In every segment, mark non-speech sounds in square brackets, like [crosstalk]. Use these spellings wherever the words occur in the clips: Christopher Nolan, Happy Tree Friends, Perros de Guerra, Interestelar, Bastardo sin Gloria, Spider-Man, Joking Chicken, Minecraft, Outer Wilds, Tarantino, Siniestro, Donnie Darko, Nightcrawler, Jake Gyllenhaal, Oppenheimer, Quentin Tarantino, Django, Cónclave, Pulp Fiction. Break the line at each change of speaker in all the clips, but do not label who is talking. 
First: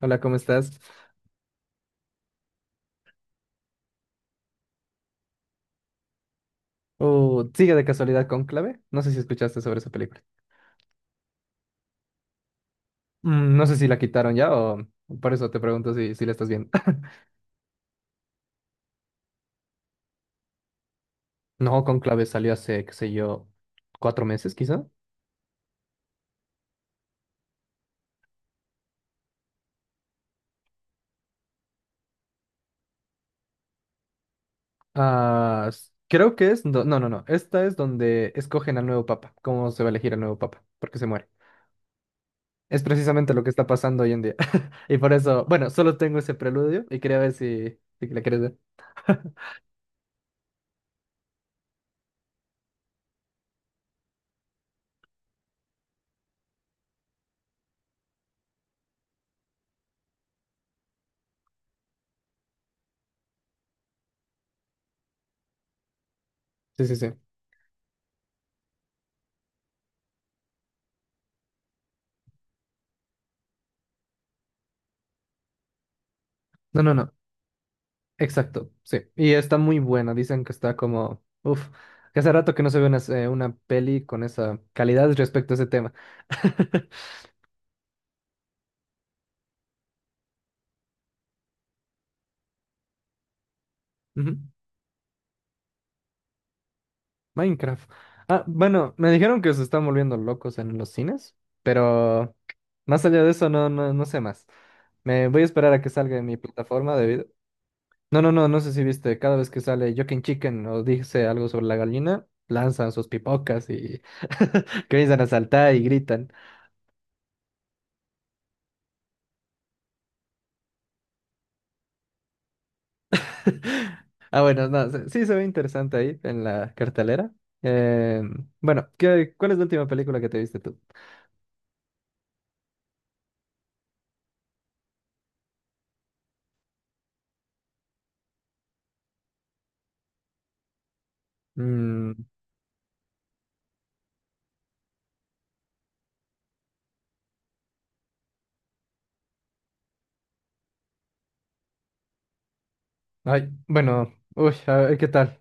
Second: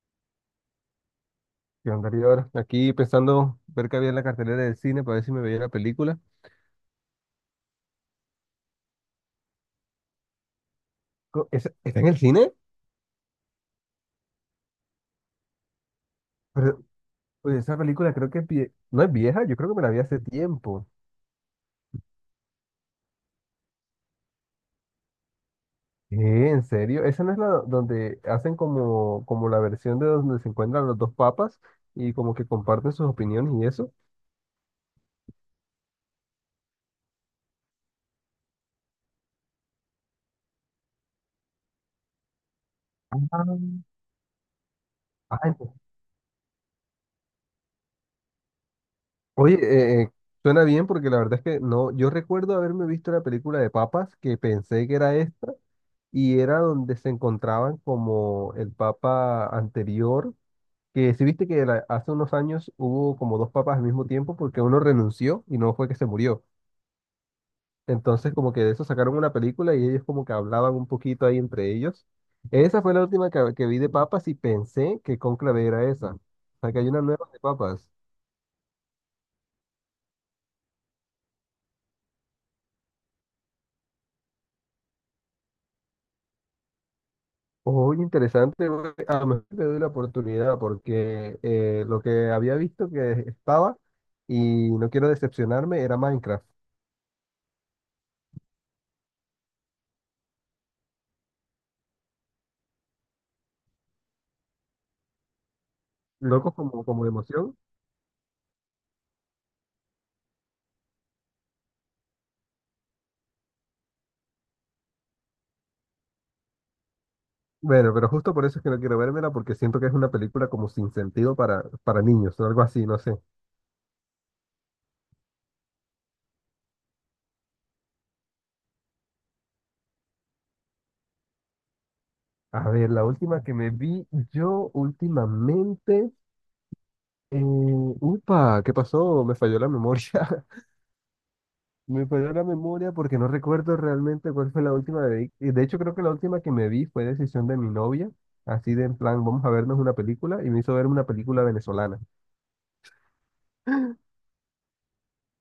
Hola, ¿cómo estás?
Yo andaría ahora aquí pensando ver qué había en la cartelera del cine para ver si me veía la película.
Oh, ¿sigue de casualidad Cónclave? No sé si escuchaste sobre esa película.
¿Está en el cine?
Mm, no sé si la quitaron ya o por eso te pregunto si la estás viendo.
Pero
[laughs]
oye, esa película creo que no es vieja, yo creo que me la vi hace tiempo.
No, Cónclave salió hace, qué sé yo, cuatro meses quizá.
¿Qué? ¿En serio? ¿Esa no es la donde hacen como la versión de donde se encuentran los dos papas y como que comparten sus opiniones y eso?
Ah, creo que es... No, no, no, no. Esta es donde escogen al nuevo papa, cómo se va a elegir al nuevo papa, porque se muere. Es precisamente lo
Ah,
que está pasando hoy en día. [laughs] Y por
Ah,
eso, bueno,
ent-
solo tengo ese preludio y quería ver si la quieres ver.
oye, suena bien porque la verdad es que no, yo recuerdo haberme visto la película de papas que pensé que era esta. Y era donde se encontraban como el papa anterior, que si viste que hace unos años hubo como dos papas al mismo tiempo porque uno renunció y no fue que se murió.
Sí, sí, sí.
Entonces como que de eso sacaron una película y ellos como que hablaban un poquito ahí entre ellos. Esa fue la última que vi de papas y pensé que Cónclave era esa. O sea que
No,
hay
no,
una
no.
nueva de papas.
Exacto, sí. Y está muy buena. Dicen que está como, uff, que hace rato que no se ve una peli con esa calidad respecto a ese tema. [laughs]
Oye, interesante, güey. A lo mejor le doy la oportunidad porque lo que había visto que estaba
Ujú.
y no quiero decepcionarme era Minecraft.
Minecraft. Ah, bueno, me dijeron que se están volviendo locos en los cines, pero más allá de eso no, no, no sé más. Me voy a esperar a que salga en mi
Locos como,
plataforma
como
de
de
video.
emoción.
No, no, no, no sé si viste, cada vez que sale Joking Chicken o dice algo sobre la gallina, lanzan sus pipocas y [laughs] comienzan a saltar y gritan.
Bueno, pero justo por eso es que no quiero vérmela, porque siento que es una película como sin sentido para, niños o algo así, no sé.
[laughs] Ah, bueno, no, sí se ve interesante ahí en la cartelera. Eh, bueno, ¿qué, cuál es la última película que te viste tú?
A ver, la última que me vi yo últimamente. Upa, ¿qué pasó? Me falló la memoria. [laughs] Me
Mm,
falló la memoria porque no recuerdo realmente cuál fue la última. Y de hecho, creo que la última que me vi fue decisión de mi novia. Así de en plan, vamos a vernos una película. Y me hizo ver una película venezolana.
ay, bueno, uy, a ver, ¿qué tal?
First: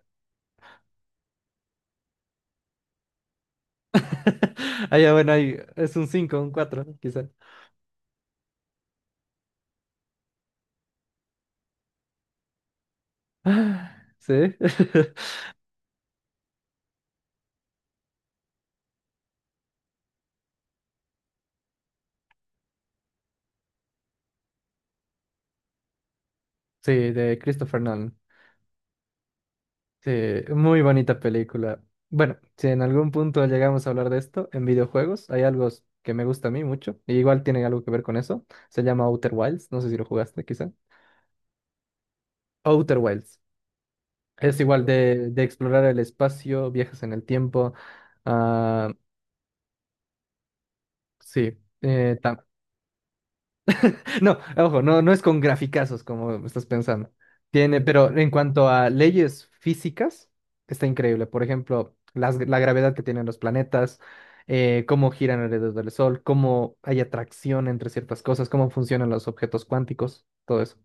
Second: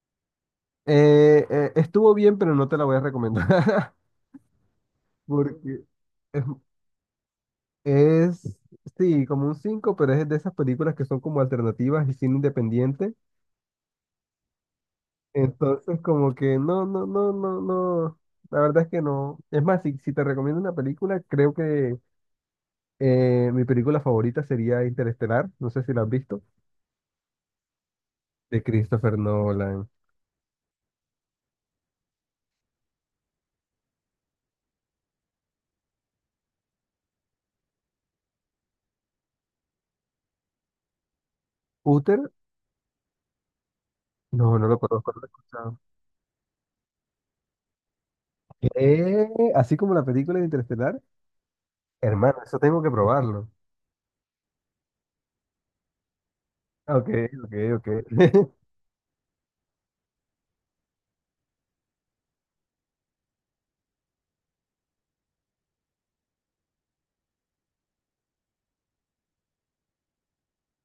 Estuvo bien, pero no te la voy a recomendar.
[laughs] Ah, ya,
[laughs]
bueno, ahí
Porque.
es un 5,
es,
un 4, quizá. [gasps]
Es, sí, como un 5 pero es de esas películas que son como alternativas y cine independiente.
Ah, sí, [laughs]
Entonces, como que no, no, no, no, no. La verdad es que no. Es más, si te recomiendo una película, creo que mi película favorita sería Interestelar. No sé si la has visto.
sí, de Christopher Nolan.
De Christopher Nolan.
Sí, muy bonita película. Bueno, si en algún punto llegamos a hablar de esto, en videojuegos hay algo que me gusta a mí mucho, y igual tiene algo que ver con eso. Se llama Outer Wilds, no sé si lo jugaste, quizá.
Uther,
Outer Wilds.
no,
Es
no lo
igual
conozco, no lo he
de
escuchado.
explorar el espacio, viajes en el tiempo. Ah,
Eh, Así como la película de Interestelar,
sí.
hermano, eso tengo que probarlo.
[laughs] No, ojo, no, no es con graficazos como estás
Ok,
pensando.
ok,
Tiene,
ok.
pero en
[laughs]
cuanto a leyes físicas, está increíble. Por ejemplo, la gravedad que tienen los planetas, cómo giran alrededor del Sol, cómo hay atracción entre ciertas cosas, cómo funcionan los objetos cuánticos, todo eso.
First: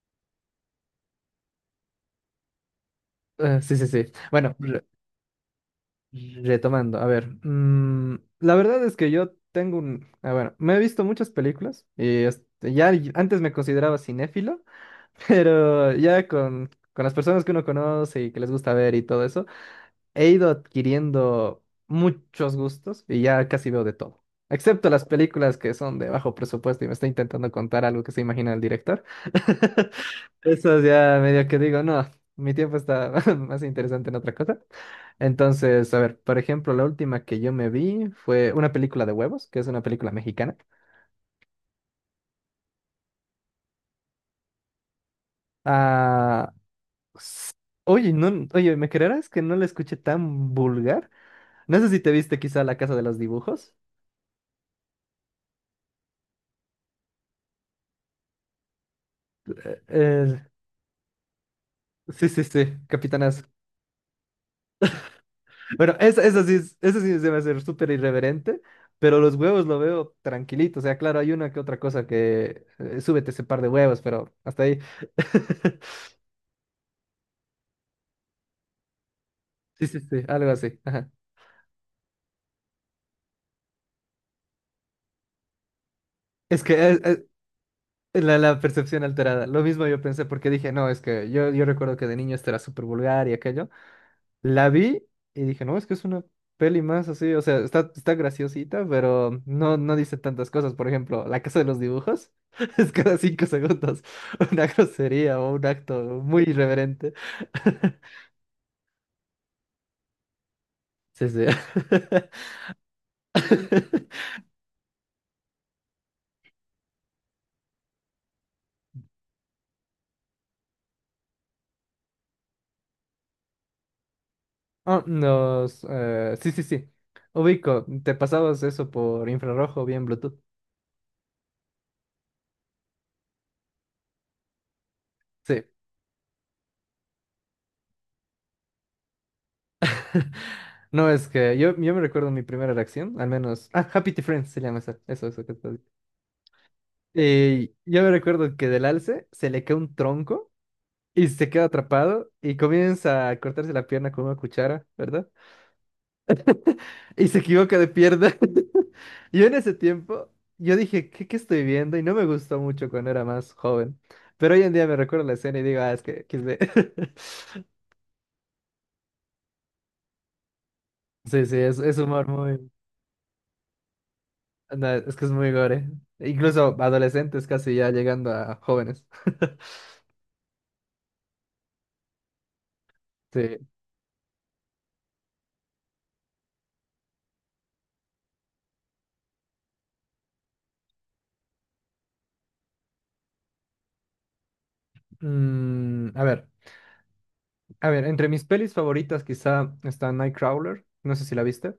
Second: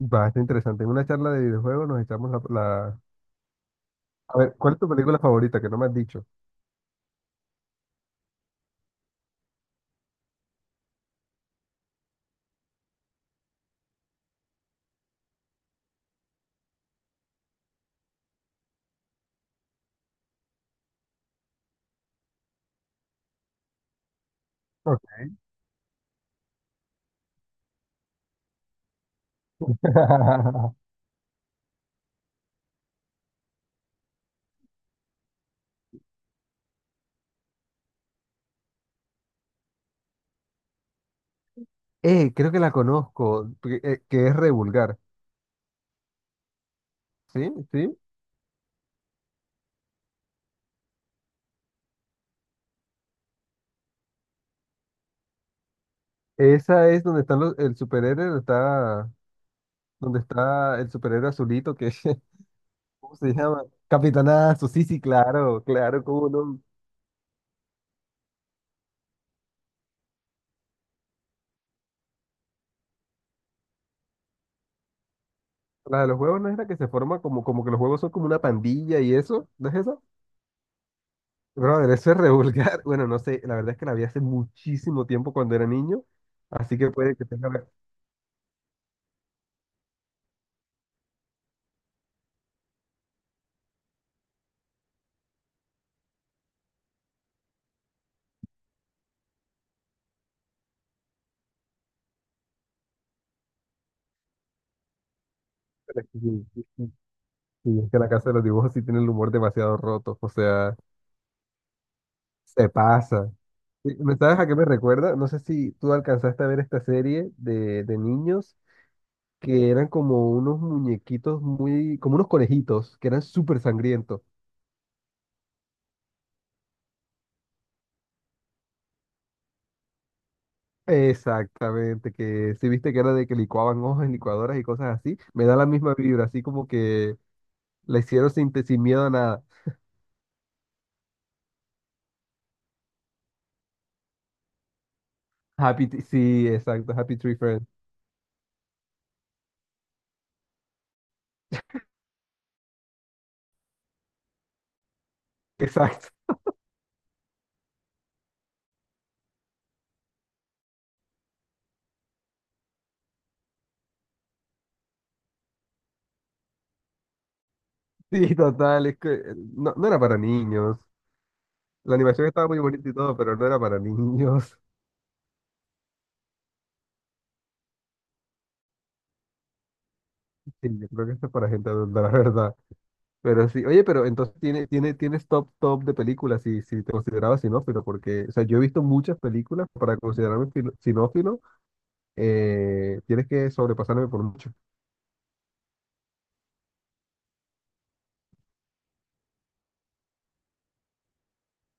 Bastante interesante. En una charla de videojuegos nos echamos la.
Sí, sí, sí.
A ver,
Bueno,
¿cuál es tu película favorita que no me has dicho?
retomando, a ver, mm, la verdad es que yo tengo un, ah, bueno, me he visto muchas películas y este, ya antes me consideraba cinéfilo, [laughs] pero ya con las personas que uno conoce y que les gusta ver y todo eso, he ido adquiriendo muchos gustos y ya casi veo de todo, excepto
Ok.
las películas que son de bajo presupuesto y me está intentando contar algo que se imagina el director. [laughs]
[laughs]
Eso es ya medio que digo, no, mi tiempo está [laughs] más interesante en otra cosa. Entonces, a ver, por ejemplo, la última que yo me vi fue una película de huevos, que es una película mexicana.
Creo que la conozco, porque, que es re vulgar.
Ah,
¿Sí?
s-
¿Sí?
oye, no, oye, ¿me creerás que no la escuché tan vulgar? No sé si te viste quizá La Casa de los Dibujos.
Esa es donde están el superhéroe, donde está, donde
Eh,
está el superhéroe azulito que, [laughs]
sí, sí, sí,
¿cómo
Capitana.
se llama? Capitanazo, sí, sí, claro,
Bueno,
claro,
eso,
cómo
eso sí,
no.
eso sí se me hace súper irreverente, pero los huevos lo veo tranquilito. O sea, claro, hay una que otra cosa que súbete ese par de huevos, pero hasta ahí.
La de
[laughs]
los juegos no es la que se forma como que los juegos son como una pandilla y eso, ¿no es
Sí,
esa?
sí, sí, algo así. Ajá.
Brother, eso es re vulgar. [laughs] Bueno, no sé, la verdad es que la vi hace muchísimo tiempo cuando era niño,
Es que
así que puede que tenga.
la, la percepción alterada. Lo mismo yo pensé porque dije, no, es que yo recuerdo que de niño esto era súper vulgar y aquello. La vi y dije, no, es que es una peli más así, o sea, está, está graciosita, pero no, no dice tantas cosas. Por ejemplo, La Casa de los Dibujos [laughs] es cada cinco segundos [laughs] una grosería o un acto muy irreverente.
Y es
[laughs]
que la Casa de los Dibujos sí tiene el humor demasiado roto, o sea,
Sí, sí.
se pasa. Y, ¿me
[laughs]
sabes a qué me recuerda? No sé si tú alcanzaste a ver esta serie de niños que eran como unos muñequitos muy, como unos conejitos, que eran súper sangrientos.
Ah, sí, sí, sí. Ubico, te pasabas eso por infrarrojo o bien Bluetooth.
Exactamente, que si viste que era de que licuaban hojas en licuadoras y cosas así, me da
Sí.
la misma vibra, así como que la hicieron sin, sin miedo a nada.
No, es que yo me recuerdo mi primera reacción, al menos. Ah, Happy Tree Friends se llama esa. Eso que estás.
Sí, exacto, Happy Tree Friends.
Y yo me recuerdo que del alce se le cae un tronco y se queda atrapado y comienza a cortarse la pierna con una cuchara, ¿verdad?
Exacto. [laughs]
Y se equivoca de pierna. [laughs] Yo en ese tiempo, yo dije, ¿qué, qué estoy viendo? Y no me gustó mucho cuando era más joven. Pero hoy en día me recuerdo la escena y digo, ah, es que quise... [laughs]
Sí, total, es que no, no era para niños.
Sí, sí,
La
es humor
animación estaba
muy...
muy bonita y todo, pero no era para niños. [laughs]
No, es que es muy gore. Incluso adolescentes casi ya llegando a jóvenes. [laughs]
Sí, yo creo que esto es para gente adulta, la verdad. Pero
Sí.
sí, oye, pero entonces tienes top, top de películas si te considerabas sinófilo, porque, o sea, yo he visto muchas películas para considerarme sinófilo, tienes que sobrepasarme por mucho.
Mm, a ver. A ver, entre mis pelis favoritas quizá está Nightcrawler, no sé si la viste.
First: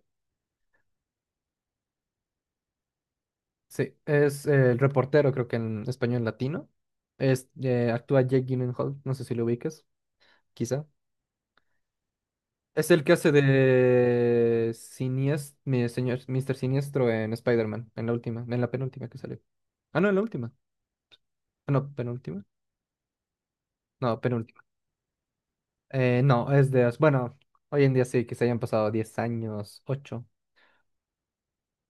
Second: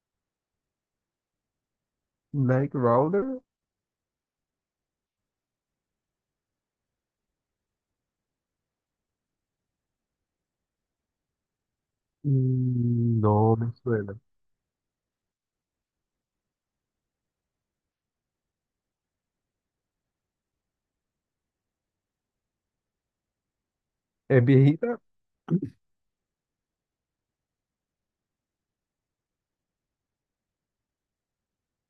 Nightcrawler,
Sí, es el reportero, creo que en español latino. Es, actúa Jake Gyllenhaal, no sé si lo ubicas, quizá. Es el que hace
no me suena.
de Siniestro, mi señor, Mr. Siniestro en Spider-Man, en la última, en la penúltima que salió. Ah, no, en la última. Ah, no, penúltima. No,
¿Es
penúltima.
viejita?
No, es de... Bueno, hoy en día sí, que se hayan pasado 10 años, 8.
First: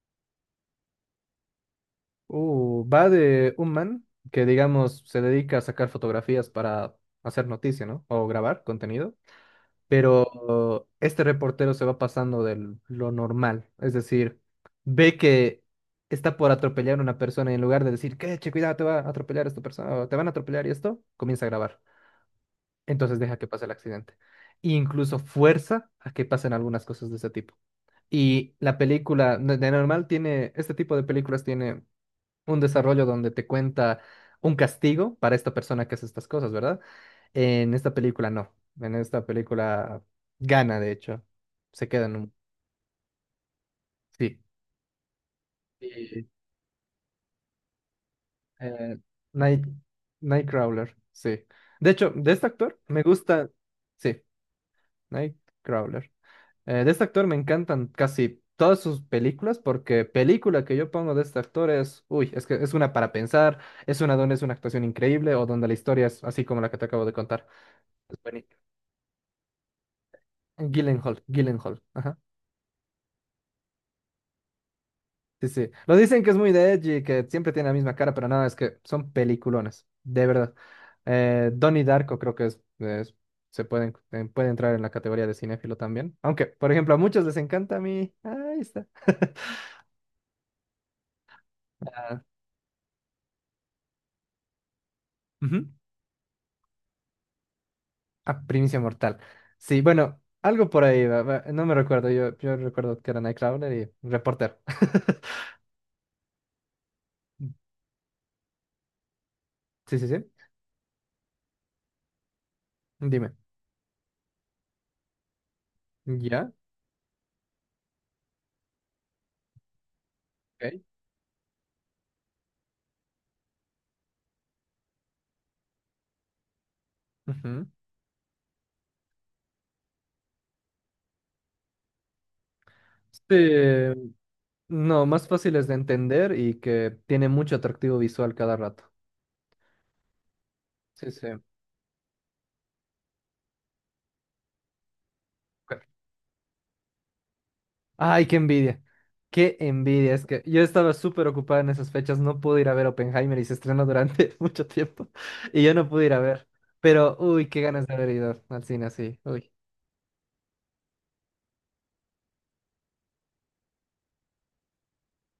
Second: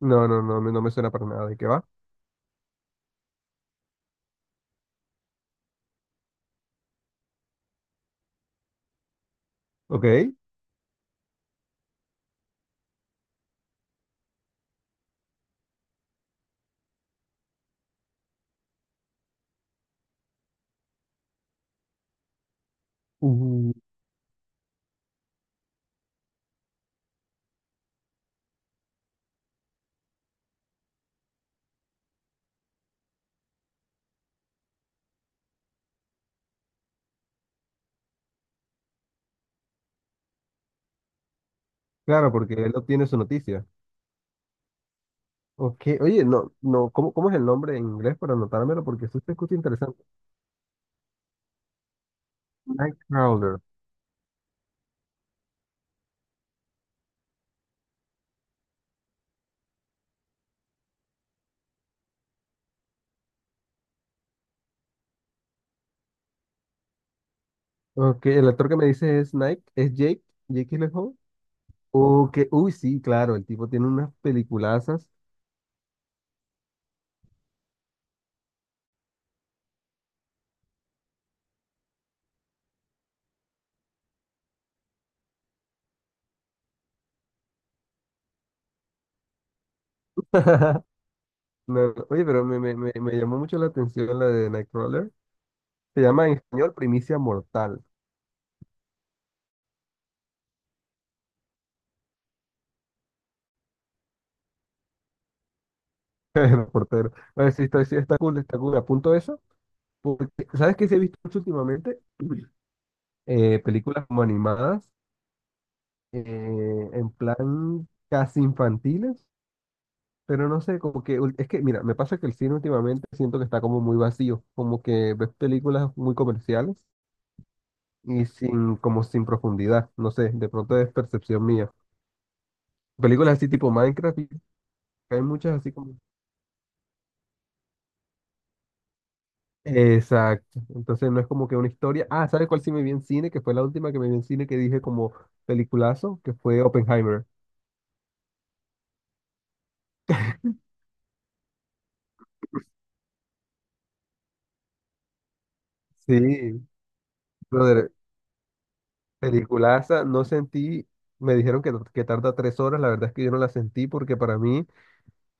No, no, no, no me suena para nada. ¿De qué va?
Va de un man que, digamos, se dedica a sacar fotografías para hacer noticia, ¿no? O grabar contenido.
Ok.
Pero este reportero se va pasando de lo normal. Es decir, ve que está por atropellar a una persona y en lugar de decir, que che, cuidado, te va a atropellar esta persona o te van a atropellar y esto, comienza a grabar. Entonces deja que pase el
Uh,
accidente. E incluso fuerza a que pasen algunas cosas de ese tipo. Y la película, de normal, tiene, este tipo de películas tiene un desarrollo donde te cuenta un castigo para esta persona que hace estas cosas, ¿verdad? En esta película no. En esta película gana, de hecho. Se queda en
claro,
un...
porque él obtiene su noticia.
Sí.
Ok, oye,
Sí.
no, no, ¿cómo es el nombre en inglés para anotármelo?
Eh,
Porque eso se escucha
Night...
interesante.
Nightcrawler, sí. De hecho, de este actor me gusta...
Nightcrawler.
Sí, Nightcrawler. De este actor me encantan casi todas sus películas porque película que yo pongo de este actor es... Uy, es que es una para pensar, es una donde es una actuación increíble o donde la historia es así como la que te acabo de contar. Es
Ok, el
buenísimo.
actor que me dice es Jake Gyllenhaal.
Gyllenhaal, Gyllenhaal, ajá.
Ok, uy, sí, claro, el tipo tiene unas peliculazas.
Sí, sí. Lo dicen que es muy de edgy, que siempre tiene la misma cara, pero nada, es que son peliculones, de verdad. Donnie Darko creo que se pueden, puede entrar en la categoría de cinéfilo también. Aunque, por ejemplo, a muchos les encanta a mí. Ahí está. [laughs]
[laughs] No, no,
Ah,
oye, pero me llamó mucho la atención la de Nightcrawler.
ujú.
Se llama en español Primicia Mortal.
Ah, Primicia Mortal. Sí, bueno, algo por ahí, va, va, no me recuerdo, yo recuerdo que era Nightcrawler y Reporter. [laughs]
[laughs] El portero. Oye, sí, está cool, está cool. Apunto eso.
Sí, sí, sí.
Porque, ¿sabes qué se he visto mucho últimamente?
Dime.
Películas como animadas,
¿Ya?
en plan casi infantiles. Pero no
Ok,
sé, como que es que, mira, me pasa que el cine últimamente siento que está como muy vacío, como que ves películas muy comerciales
ujú.
y sin, como sin profundidad, no sé, de pronto es percepción mía.
Sí,
Películas así tipo Minecraft, y
no,
hay
más
muchas
fáciles
así
de
como.
entender y que tiene mucho atractivo visual cada rato.
Exacto,
Sí,
entonces no
sí.
es como que una historia. Ah, ¿sabes cuál sí me vi en cine? Que fue la última que me vi en cine que dije como
Ok.
peliculazo, que fue Oppenheimer.
Ay, qué envidia. Qué envidia. Es que yo estaba súper ocupada en esas fechas. No pude ir a ver Oppenheimer y se estrenó durante [laughs] mucho tiempo. Y yo no pude ir a ver.
Sí,
Pero, uy, qué ganas
brother,
de haber ido al cine así. Uy.
peliculaza, no sentí, me dijeron que tarda 3 horas, la verdad es que yo no la sentí porque para mí.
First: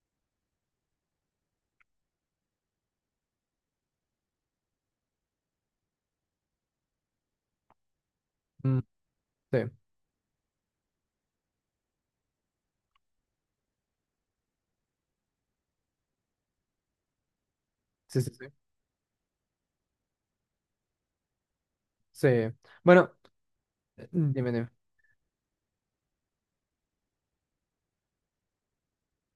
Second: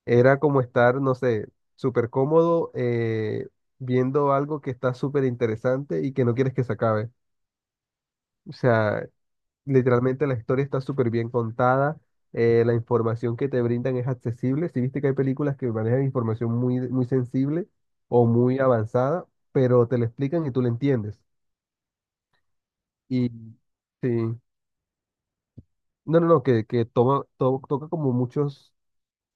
Era como estar, no sé, súper cómodo viendo algo que está súper interesante y que no quieres que se acabe. O
Mm,
sea,
sí,
literalmente la historia está súper bien contada, la información que te brindan es accesible. Si viste que hay películas que manejan información muy, muy sensible
sí,
o
sí, sí.
muy avanzada, pero te la explican y tú la entiendes.
Sí. Bueno,
Y sí,
dime, dime.
no, no, no, que toca como muchos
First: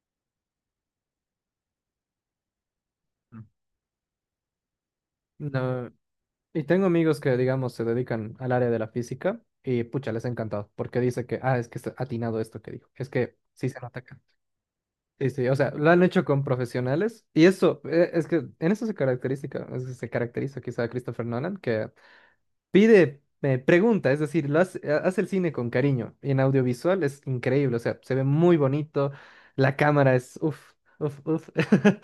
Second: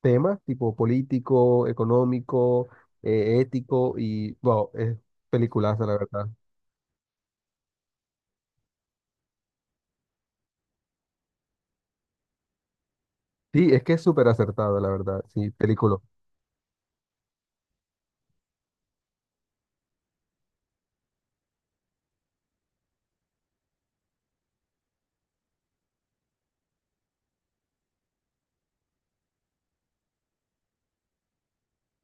temas tipo político, económico,
Mm.
ético y, wow, es peliculaza,
No.
la verdad.
Y tengo amigos que, digamos, se dedican al área de la física y pucha, les ha encantado porque dice que, ah, es que está atinado esto que dijo. Es que sí
Sí,
se
es que
nota
es
acá.
súper acertado, la verdad.
Sí, sí,
Sí,
o sea, lo
película.
han hecho con profesionales y eso, es que en eso se caracteriza, es que se caracteriza quizá Christopher Nolan, que pide, pregunta, es decir, lo hace, hace el cine con cariño y en audiovisual es increíble, o sea, se ve muy bonito, la cámara es, uff, uff, uff. [laughs]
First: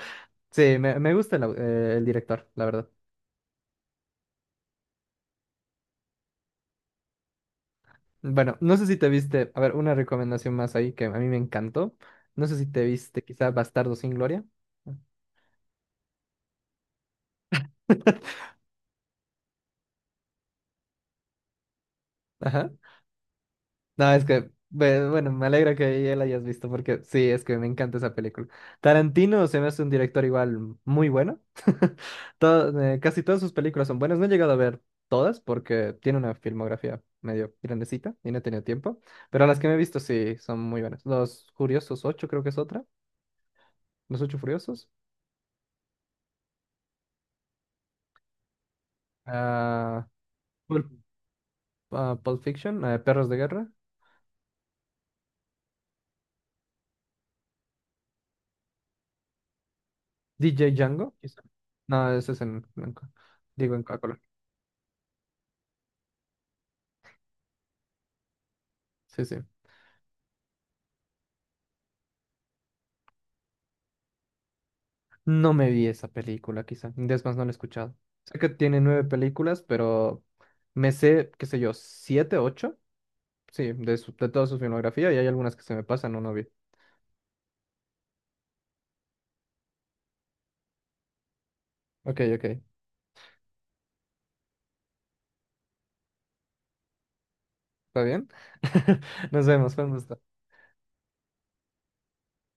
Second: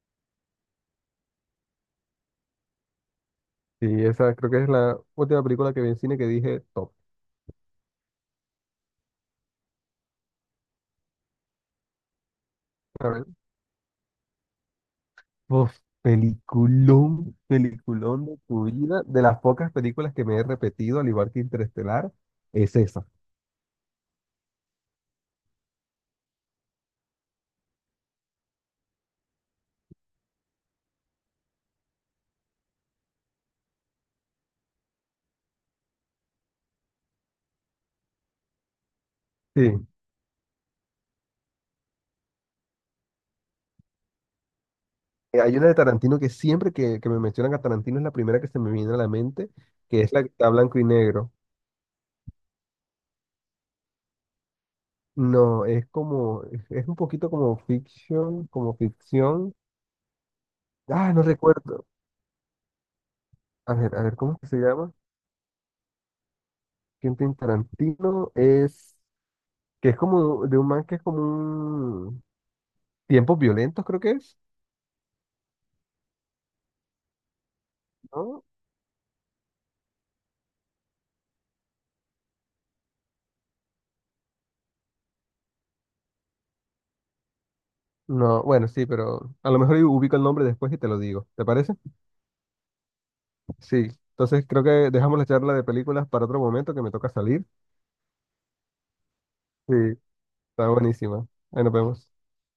Sí, me gusta el, el director, la verdad.
Sí, esa creo que es la última película que vi en cine que dije top.
Bueno, no sé si te viste, a ver, una recomendación más ahí que a mí me encantó. No sé si te
A
viste
ver.
quizá Bastardo sin Gloria.
Uf, peliculón, peliculón de
[laughs]
tu vida. De las pocas películas que me he repetido, al igual que Interestelar,
Ajá.
es esa.
No, es que, bueno, me alegra que ya la hayas visto porque sí, es que me encanta esa película. Tarantino se me hace un director igual muy bueno. [laughs] Casi todas sus películas son buenas. No he llegado a ver todas porque tiene una filmografía medio grandecita y no he tenido tiempo. Pero las que me he
Sí.
visto sí son muy buenas. Los Furiosos 8 creo que es otra. Los Ocho Furiosos.
Hay una de Tarantino que siempre que me mencionan a Tarantino es la primera que se me viene a la mente, que
Ah,
es la que está blanco y
Pulp
negro.
ah, Pulp Fiction, Perros de Guerra,
No, es como, es un poquito como fiction, como ficción.
DJ
Ah,
Django.
no
Quizá.
recuerdo.
No, ese es en blanco. Digo, en a
A ver,
color.
¿cómo es que se llama? Quentin Tarantino es,
Sí, sí.
que es como de un man que es como un tiempos violentos, creo que es,
No me vi esa película, quizá. Es más, no la he escuchado. Sé
¿no?
que tiene nueve películas, pero me sé, qué sé yo, siete, ocho. Sí, de, de toda su filmografía y hay algunas que se me pasan o no vi.
No, bueno, sí, pero a lo mejor yo ubico el nombre después y te lo digo. ¿Te parece?
Ok, ok.
Sí. Entonces creo que dejamos la charla de películas para otro momento que me toca salir.
¿Está bien? [laughs] Nos vemos,
Sí,
fue un gusto.
está buenísima. Ahí nos vemos.